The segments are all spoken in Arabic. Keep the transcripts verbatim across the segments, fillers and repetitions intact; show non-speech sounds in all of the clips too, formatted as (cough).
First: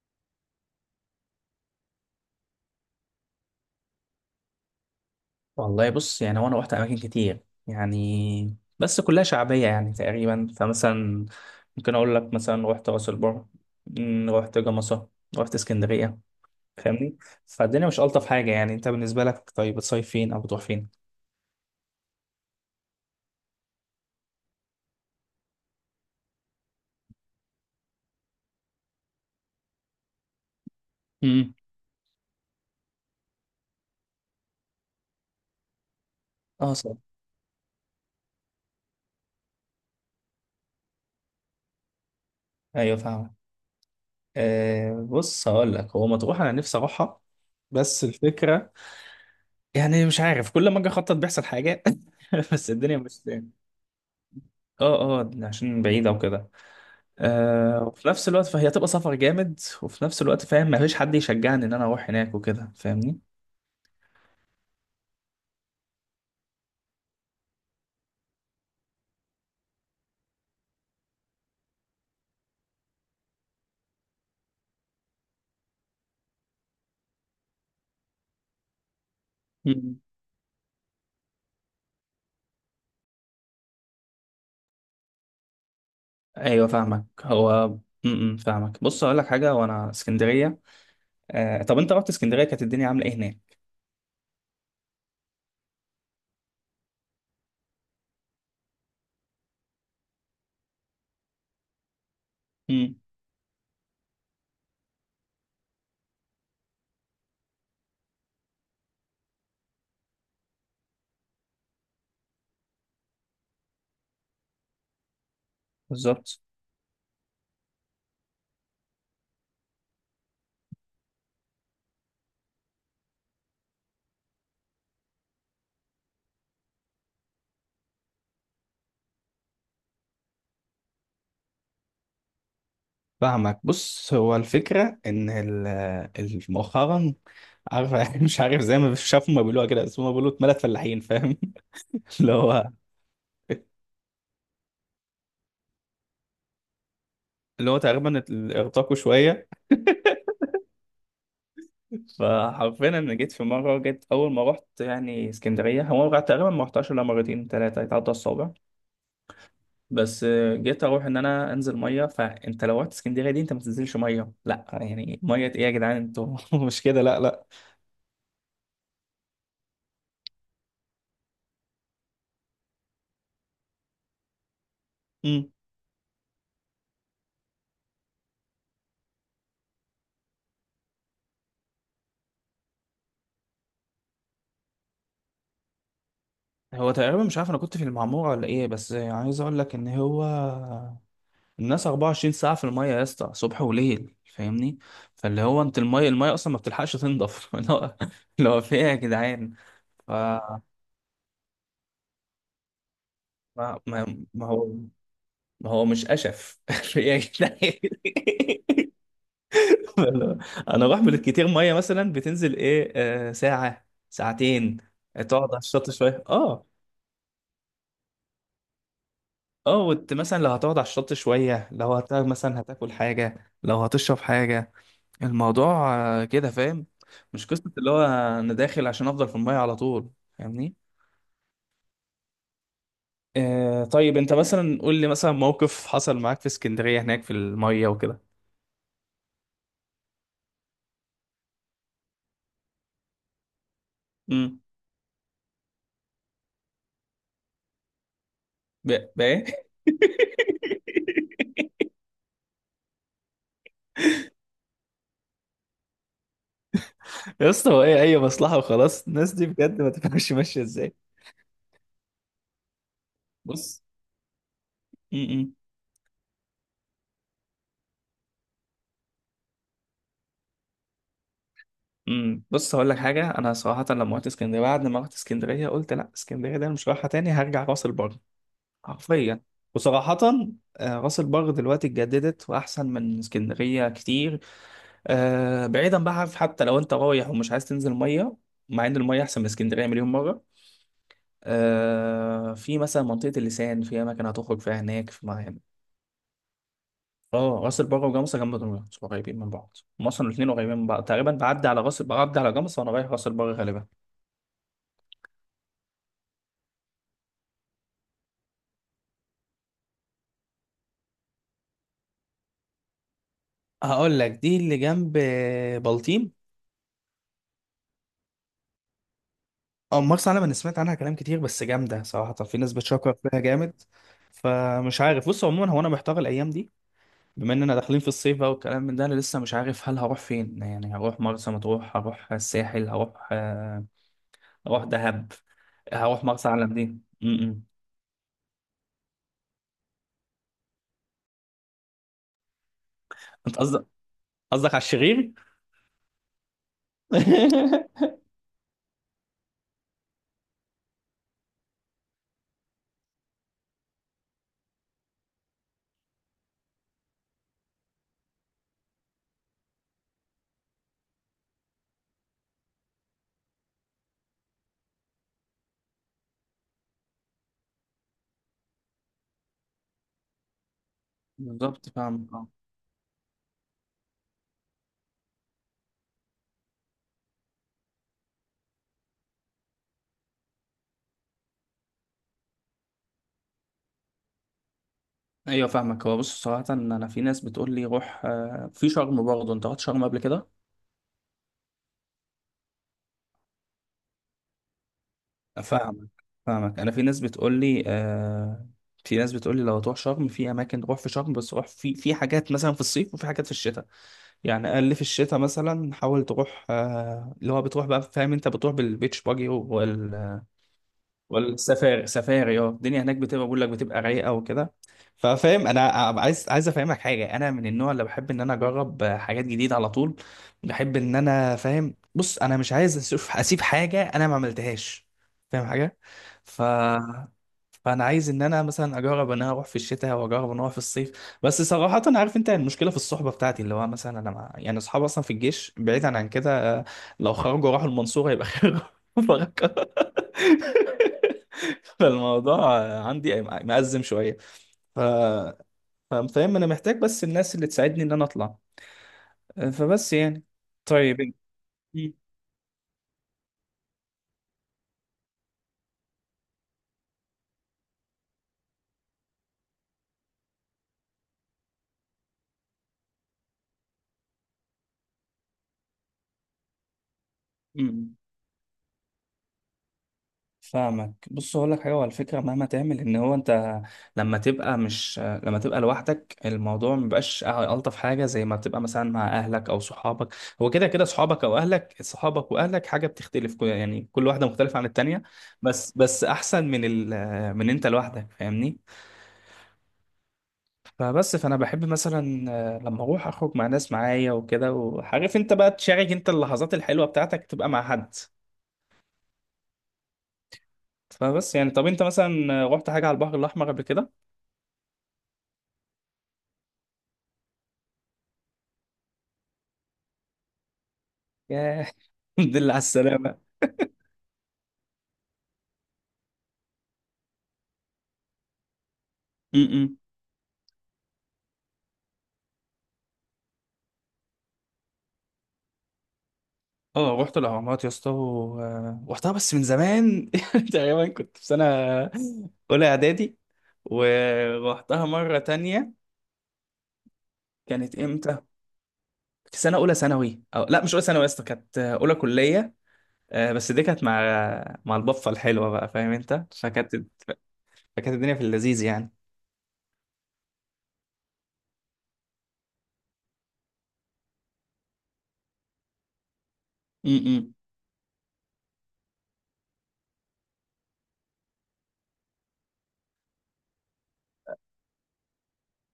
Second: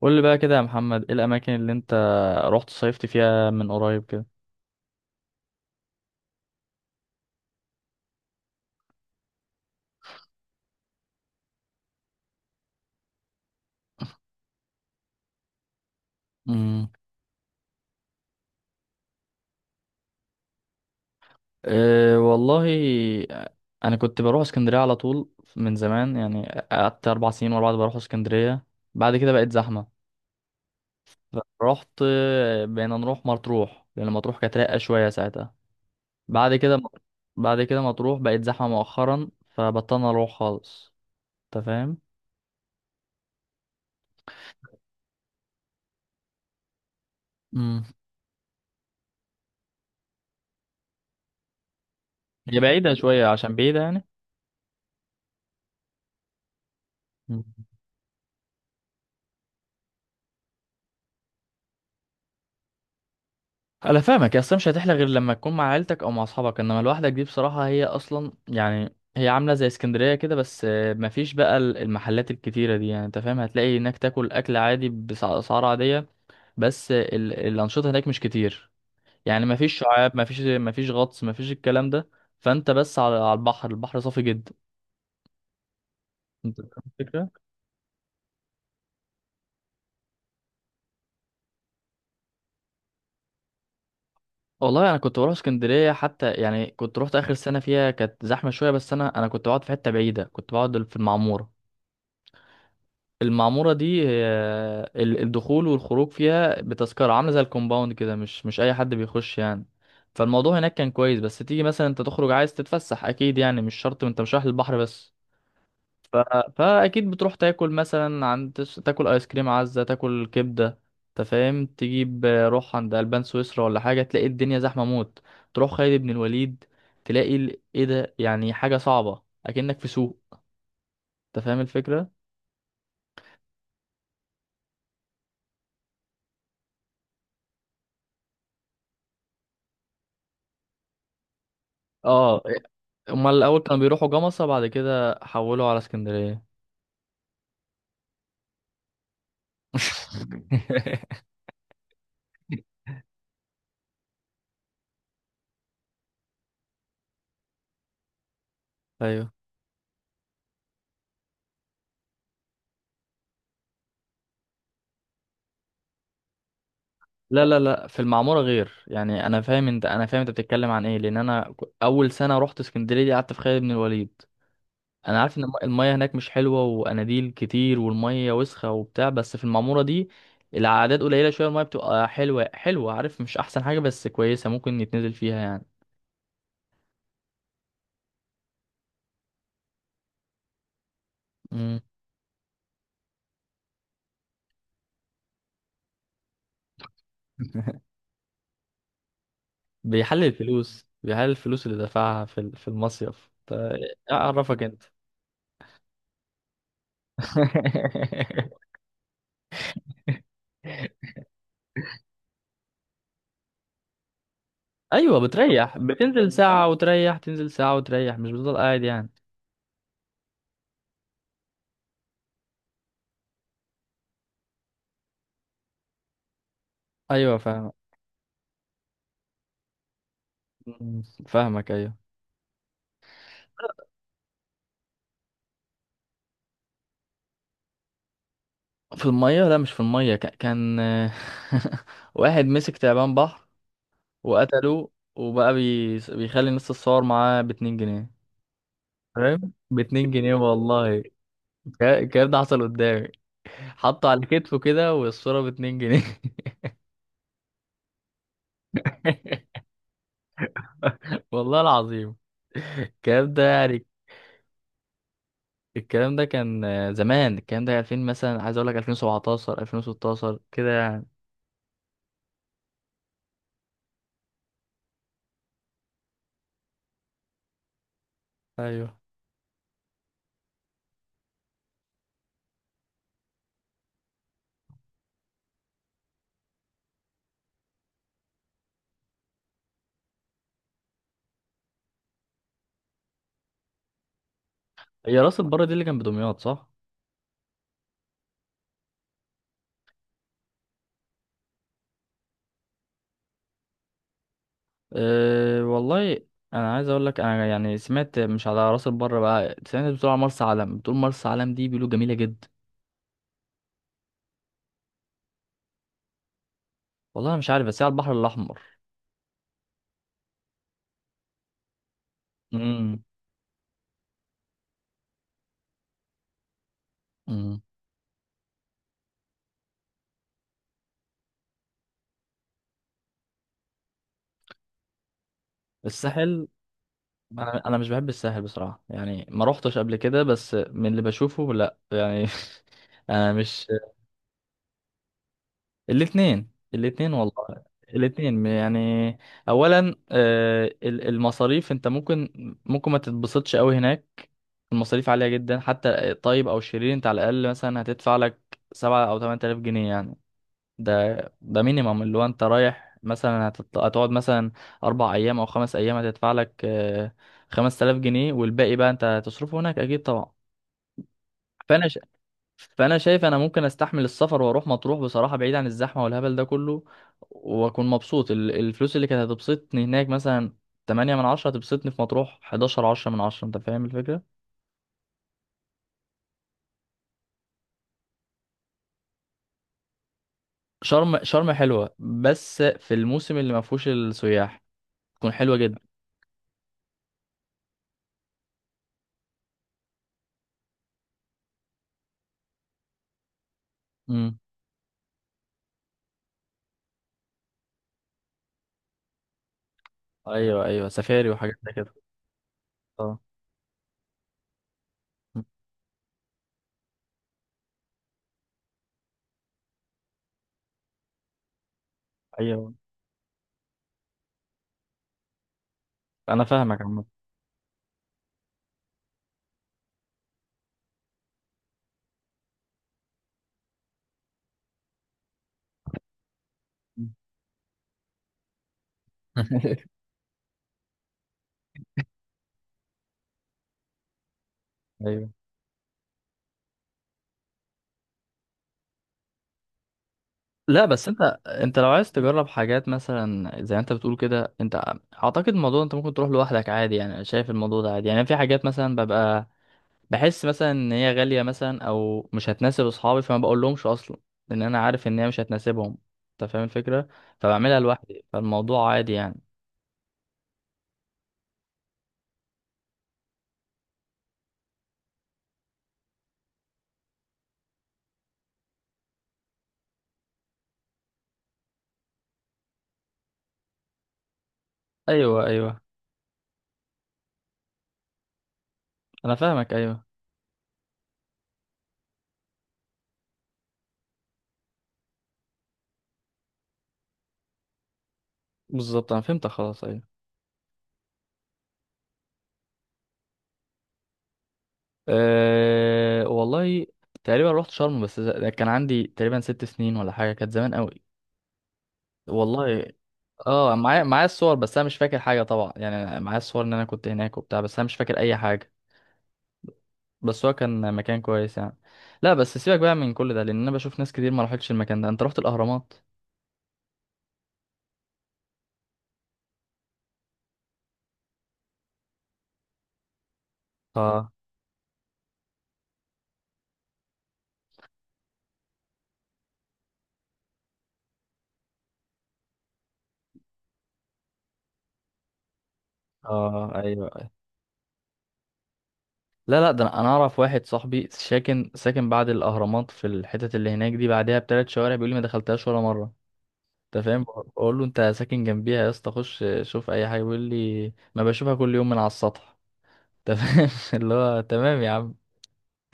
قول لي بقى كده يا محمد، ايه الاماكن اللي انت رحت صيفت فيها من قريب كده؟ والله بص، يعني هو انا رحت اماكن كتير يعني بس كلها شعبيه يعني تقريبا. فمثلا ممكن اقول لك، مثلا رحت راس البر، مم، رحت جمصه، رحت اسكندريه. امم فاهمني؟ فالدنيا مش الطف حاجه. يعني انت بالنسبه لك طيب، بتصيف فين او بتروح فين؟ أه والله، انا كنت بروح اسكندريه على طول من زمان يعني. قعدت اربع سنين ورا بعض بروح اسكندريه. بعد كده بقت زحمه. امم. رحت، آه، بقينا نروح مطروح لان مطروح كانت رايقه شويه ساعتها. بعد اه كده صح. بعد كده مطروح بقت زحمه مؤخرا فبطلنا اروح خالص. انت فاهم؟ ايوه فاهم. آه بص هقول لك، هو مطروح انا نفسي اروحها. امم بس الفكره، يعني مش عارف كل ما اجي اخطط بيحصل حاجه. (laughs) هي بس بعيده الدنيا مش... شويه، عشان بعيده يعني. اه اه عشان بعيده وكده. آه وفي نفس الوقت فهي تبقى سفر جامد، وفي نفس الوقت فاهم مفيش حد يشجعني ان انا اروح هناك وكده. فاهمني؟ انا فاهمك يا، اصلا مش هتحلى غير لما تكون مع عيلتك او مع اصحابك، انما لوحدك دي بصراحه هي اصلا، يعني هي عامله زي اسكندريه كده، بس آه، مفيش بقى ال- المحلات الكتيره دي، يعني انت فاهم هتلاقي هناك تاكل اكل عادي باسعار عاديه. بس آه، ال- الانشطه هناك مش كتير. يعني مفيش مم. شعاب، مفيش مفيش غطس، مفيش الكلام ده. فانت بس على على البحر، البحر صافي جدا. انت ايوه فاهم فاهمك الفكره؟ هو. امم فاهمك. بص اقول لك حاجه، وانا اسكندريه، آه طب انت رحت اسكندريه كانت الدنيا عامله ايه هناك؟ والله انا كنت بروح اسكندريه حتى، يعني كنت روحت اخر سنه فيها كانت زحمه شويه، بس انا انا كنت بقعد في حته بعيده. كنت بقعد في المعموره. مم. المعمورة دي هي ال- الدخول والخروج فيها بتذكرة، عاملة زي الكومباوند كده، مش مش أي حد بيخش يعني. فالموضوع هناك كان كويس، بس تيجي مثلا انت تخرج عايز تتفسح، اكيد يعني مش شرط انت مش رايح للبحر بس. ف... بالظبط فاكيد بتروح تاكل مثلا عند تس- تاكل ايس كريم عزة، تاكل كبدة. انت فاهم تجيب، آه، روح عند البان سويسرا ولا حاجة تلاقي الدنيا زحمة موت. تروح خالد بن الوليد، تلاقي ال- ايه ده؟ يعني حاجة صعبة اكنك في سوق. انت فاهم الفكرة؟ فاهمك. بص هو الفكرة إن ال- ال- مؤخرا عارف، (laughs) مش عارف زي ما شافوا ما بيقولوها كده، بس هما بيقولوا اتملت فلاحين فاهم. (laughs) اللي اه. هو امال الاول كانوا بيروحوا جمصة بعد كده حولوا على اسكندرية. اللي هو تقريبا ارتقوا شوية. (laughs) (laughs) فحرفيا انا جيت في مره جيت اول ما رحت يعني اسكندريه. هو أنا تقريبا ما رحتهاش الا مرتين ثلاثه يتعدى الصابع. ايوه. بس آه، جيت اروح ان انا انزل ميه. فانت لو رحت اسكندريه دي انت ما تنزلش ميه. لا يعني ميه ايه يا جدعان انتوا؟ (laughs) مش كده لا لا لا لا لا، في المعمورة غير، يعني انا فاهم انت، انا فاهم انت بتتكلم عن ايه، لان انا ك- اول سنة رحت اسكندرية دي قعدت في خالد بن الوليد. انا عارف ان مم. الم- المية هناك مش حلوة، واناديل كتير، والمية وسخة وبتاع، بس في المعمورة دي العادات قليلة شوية، المية بتبقى حلوة حلوة، عارف مش احسن حاجة بس كويسة ممكن يتنزل فيها يعني. هو تقريبا مش عارف انا كنت في المعموره ولا ايه، بس عايز اقول لك ان هو مم. الناس اربعه وعشرين ساعه في الميه يا اسطى صبح وليل. فاهمني؟ فاللي هو انت الميه الميه اصلا ما بتلحقش تنضف. (laughs) اللي (laughs) هو اللي هو في ايه يا جدعان؟ ف بيحلل ما الفلوس، بيحلل الفلوس اللي دفعها في ال- في المصيف ف-. ما ما اعرفك هو انت. ما هو مش أشف (laughs) يا جدعان. (laughs) أنا أروح بالكتير مية. مثلا بتنزل إيه؟ آه ساعة ساعتين. ايوه، آه، تقعد على بتريح، الشط شوية. بتنزل أه. ساعة وتريح، تنزل ساعة وتريح، مش بتفضل قاعد يعني. أه وت- مثلا لو هتقعد على الشط شوية، لو هت مثلا هتاكل حاجة، لو هتشرب حاجة. الموضوع آه، كده فاهم. ايوه مش فاهم. قصة اللي هو أنا داخل عشان أفضل في المية على طول. فاهمني؟ مم، فاهمك ايوه. آه طيب أنت مثلا قول لي مثلا موقف حصل معاك في اسكندرية هناك في المية وكده. في المية لا، مش في المية. ك- كان (laughs) واحد مسك تعبان بحر امم. وقتله، وبقى بي... بيخلي الناس تتصور معاه باتنين جنيه. بقى بقى فاهم؟ إيه؟ باتنين جنيه والله. (laughs) الك- الكلام ده حصل قدامي. حطه على كتفه كده والصورة باتنين جنيه. يا اسطى هو ايه اي مصلحه وخلاص؟ الناس دي (laughs) بجد ما تفهمش ماشيه ازاي. والله العظيم الكلام ده بص. يعني. امم. الكلام ده كان آه، زمان، الكلام ده ألفين مثلا، عايز اقول لك ألفين وسبعتاشر، ألفين وستة عشر كده يعني. امم. بص هقول لك حاجه، انا صراحه لما رحت اسكندريه، بعد ما رحت اسكندريه قلت لا، اسكندريه ده أنا مش رايحه تاني، هرجع راس البر. ايوه. حرفيا. وصراحه، آه، راس البر دلوقتي اتجددت واحسن من اسكندريه كتير. آه، بعيدا بقى عارف، حتى لو انت رايح ومش عايز تنزل ميه، مع ان الميه احسن من اسكندريه مليون مره. آه، في مثلا منطقه اللسان، في اماكن هتخرج فيها هناك. هي راس البر دي اللي كان بدمياط صح؟ اه راس البر وجمصة جنب دمياط، قريبين من بعض، هم اصلا الاثنين قريبين من بعض تقريبا. بعدي على راس، بعدي على جمصة، وانا رايح راس البر غالبا. أه والله، انا عايز اقول لك انا يعني سمعت، مش على راس البر بقى، سمعت بتقول على مرسى علم، بتقول مرسى علم دي بيقولوا جميله جدا. هقول لك دي اللي جنب بلطيم. والله أنا مش عارف بس هي على البحر الاحمر. او مرسى علم، انا سمعت عنها كلام كتير، بس جامده صراحه، في ناس امم. بتشكر فيها جامد. فمش عارف. بص عموما هو انا محتار الايام دي، بما امم. اننا داخلين في الصيف بقى والكلام من ده، انا لسه مش عارف هل هروح فين. يعني هروح مرسى مطروح، هروح الساحل، هروح آه، هروح دهب، هروح الساحل. مرسى علم دي م. -م. انا انا مش بحب الساحل بصراحه، يعني ما روحتش قبل كده بس من اللي بشوفه لا يعني. (laughs) انا انت مش. قصدك، قصدك على الشرير؟ الاثنين، الاثنين والله. (laughs) الاثنين يعني، اولا آه، ال- المصاريف انت ممكن، ممكن ما تتبسطش قوي هناك. المصاريف عالية جدا، حتى الطيب او الشرير انت على الاقل مثلا هتدفع لك سبعة او تمن تلاف جنيه يعني. ده ده مينيمم، اللي هو انت رايح مثلا هتط- هتقعد مثلا اربع ايام او خمس ايام هتدفع لك خمس تلاف جنيه، والباقي بقى انت هتصرفه هناك اكيد طبعا. فانا بالظبط فاهمك. اه فانا شايف انا ممكن استحمل السفر واروح مطروح بصراحه، بعيد عن الزحمه والهبل ده كله، واكون مبسوط. ال- الفلوس اللي كانت هتبسطني هناك مثلا تمنية من عشرة، هتبسطني في مطروح حداشر، عشرة من عشرة. انت فاهم الفكره؟ ايوه فاهمك. هو بص صراحة انا في ناس بتقول لي روح آه، في شرم برضه. انت رحت شرم قبل كده؟ شرم، شرم حلوه بس في الموسم اللي ما فيهوش السياح تكون حلوه جدا. فاهمك فاهمك انا في ناس بتقول لي آه، في ناس بتقول لي لو تروح شرم، في اماكن تروح في شرم، بس روح في في حاجات مثلا في الصيف وفي حاجات في الشتاء. امم. يعني اقل في الشتاء مثلا حاول تروح آه، اللي هو بتروح بقى فاهم، انت بتروح بالبيتش باجي ايوه ايوه سفاري وحاجات زي كده. والسفاري. سفاري اه، الدنيا هناك اه. بتبقى، بقول لك بتبقى رايقه وكده. مم. ففاهم انا. عايز عايز افهمك حاجه، انا من النوع اللي بحب ان انا اجرب حاجات جديده على طول. بحب ان انا فاهم، بص انا مش ايوه عايز اسيب أسيب حاجه انا ما عملتهاش. فاهم حاجه؟ انا ف فاهمك عامه. فانا عايز ان انا مثلا اجرب ان انا اروح في الشتاء، واجرب ان اروح في الصيف. بس صراحه انا عارف انت المشكله في الصحبه بتاعتي، اللي هو مثلا انا مع... يعني اصحابي اصلا في الجيش، بعيدا عن كده. آه، مم. لو خرجوا راحوا المنصوره يبقى (laughs) خير. بفكر. (laughs) (laughs) فالموضوع عندي مأزم شوية. ف... ايوه. ف- فاهم أنا محتاج بس الناس اللي تساعدني إن أنا أطلع. فبس يعني. لا بس انت، طيب. انت لو م- عايز تجرب حاجات مثلا زي ما انت بتقول كده، انت اعتقد الموضوع انت ممكن تروح لوحدك عادي يعني، انا شايف الموضوع ده عادي يعني. في حاجات مثلا ببقى بحس مثلا ان هي غالية مثلا او مش هتناسب اصحابي، فما بقول لهمش اصلا، لان انا عارف ان هي مش هتناسبهم. انت فاهم الفكرة؟ فبعملها م- لوحدي، فالموضوع عادي يعني. فاهمك. بص اقول لك حاجه على فكره، مهما تعمل ان هو انت، لما تبقى مش لما تبقى لوحدك، الموضوع مبقاش الطف حاجه زي ما بتبقى مثلا مع اهلك او صحابك. هو كده كده، صحابك او اهلك، صحابك واهلك حاجه بتختلف، كل- يعني كل واحده مختلفه عن التانيه. ايوه ايوه بس بس احسن من ال من انت لوحدك. فاهمني؟ انا فاهمك ايوه. فبس، فانا بحب مثلا آه، لما اروح اخرج مع ناس معايا وكده، وعارف انت بقى تشارك انت اللحظات الحلوه بتاعتك تبقى مع حد. بالظبط، انا فهمتك خلاص، ايوه. فبس يعني. طب انت مثلا آه، رحت حاجه على البحر الاحمر قبل أه والله، تقريبا رحت شرم، بس ز- كان عندي تقريبا ست سنين ولا حاجة، كانت زمان قوي. كده؟ الحمد لله على والله. السلامة. اه، معايا معايا الصور، بس انا مش فاكر حاجه طبعا يعني. أنا معايا الصور ان انا كنت هناك وبتاع، بس انا مش فاكر اي حاجه. م-م. بس هو كان مكان كويس يعني. لا بس سيبك بقى من كل ده، لان انا بشوف ناس كتير ما راحتش المكان ده. انت رحت الاهرامات؟ اه رحت الأهرامات يا اسطى و- آه، رحتها بس من زمان. (laughs) تقريبا كنت في سنة أولى إعدادي، اه. ورحتها مرة تانية. كانت إمتى؟ في سنة أولى ثانوي، أو لا مش أولى ثانوي يا اسطى، كانت آه، أولى كلية. آه، بس دي كانت مع مع البفة الحلوة بقى، فاهم أنت؟ اه. فكانت ايوه أيوة. فكانت الدنيا في اللذيذ يعني. لا لا، ده انا، أنا اعرف واحد صاحبي ساكن ساكن بعد الاهرامات في الحتت اللي هناك دي، بعدها بثلاث شوارع، بيقول لي ما دخلتهاش ولا مره. انت فاهم، م-م. بقول له انت ساكن جنبيها يا اسطى، خش شوف اي حاجه، بيقول لي ما بشوفها كل يوم من على السطح. انت فاهم؟ (laughs) اللي هو تمام يا عم.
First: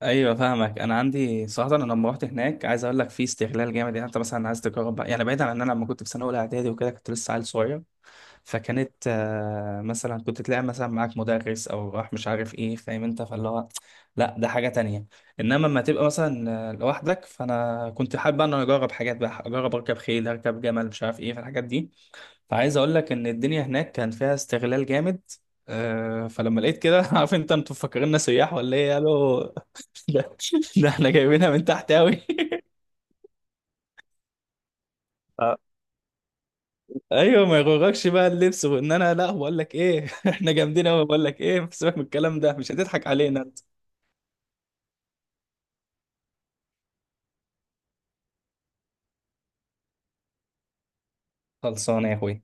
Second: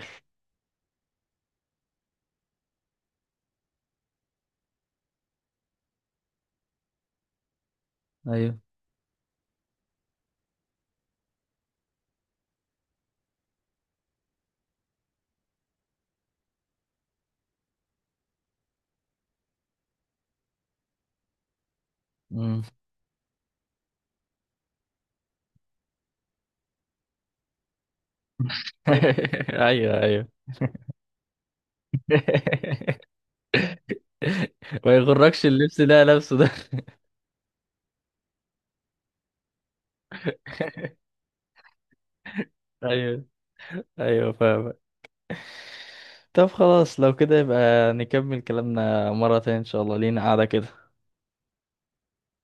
ايوه فاهمك. انا عندي صراحه، انا لما رحت هناك عايز اقول لك في استغلال جامد. يعني انت مثلا عايز تجرب بقى، يعني بعيدا عن ان انا لما كنت في سنه اولى اعدادي وكده كنت لسه عيل صغير. ايوه. فكانت آه، مثلا كنت تلاقي مثلا معاك مدرس او راح مش عارف ايه، فاهم انت؟ فاللي هو لا، ده حاجه تانية. انما لما تبقى مثلا آه، لوحدك، فانا كنت حابب ان انا اجرب حاجات بقى، اجرب اركب خيل، اركب جمل، مش عارف ايه، فالحاجات دي. مم. فعايز اقول لك ان الدنيا هناك كان فيها استغلال جامد. آه، فلما لقيت كده (laughs) عارف انت، انتوا مفكريننا سياح ولا ايه؟ قالوا (laughs) (laughs) ايوه. ده ايوه. ده احنا جايبينها من تحت قوي. (laughs) ما يغركش (laughs) اللبس ده لابسه ده. ايوه ما يغركش بقى اللبس، وان انا لا بقول لك ايه (laughs) احنا جامدين قوي، بقول لك ايه سيبك من الكلام (laughs) ده، مش هتضحك ايوه، علينا انت. ايوه فاهم. طب خلاص لو كده يبقى نكمل كلامنا مرة تانية ان شاء الله، لينا قاعدة كده. خلصانه يا اخوي.